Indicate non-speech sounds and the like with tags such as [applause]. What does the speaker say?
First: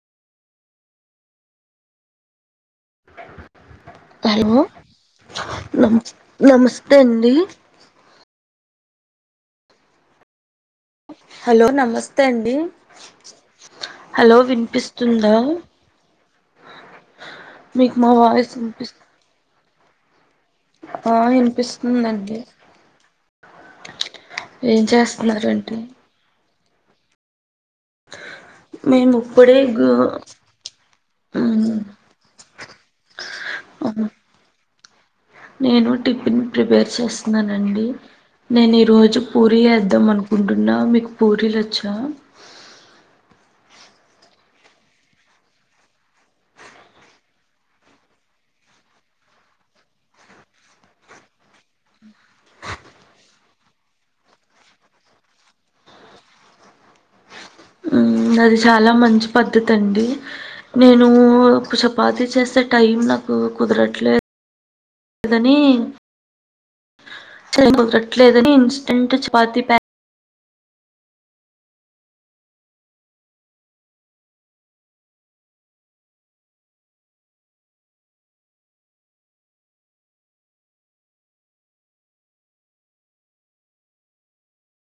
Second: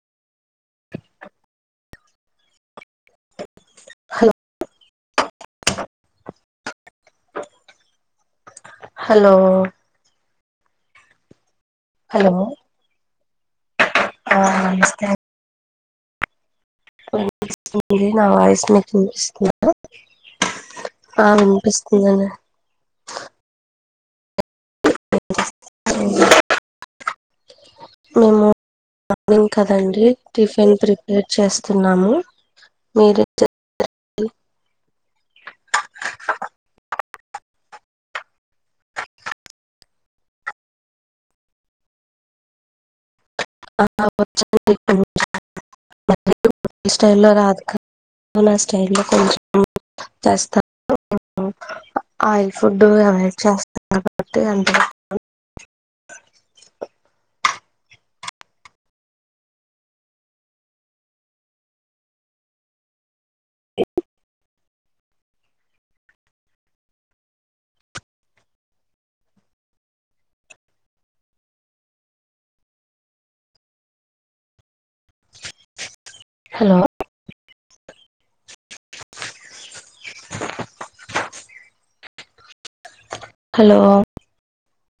[inaudible] hello నమ నమస్తే అండి హలో హలో నమస్తే హలో అండి, ఆ హలో వినిపిస్తుందా మీకు వినిపిస్తుంది మా నా వాయిస్ మీకు వినిపిస్ వినిపిస్తుందా ఆ అనిపిస్తుందండి ఏం చేస్తారండి మేము మేము మార్నింగ్ ఇప్పుడే గు కదండి టిఫిన్ ప్రిపేర్ మ్ చేస్తూన్నాము [unintelligible] నేను టిఫిన్ ప్రిపేర్ చేస్నానండి నేను ఈ రోజు పూరీ వేద్దాం అనుకుంటున్నా మీకు పూరీలు వచ్చా [unintelligible] [unintelligible] [unintelligible] [inaudible] మ్ అది చాలా మంచి పద్ధతి అండి నేను చపాతి చేసే టైమ్ నాకు నాకు కుదరట్లే దని [unintelligible] హలో హలో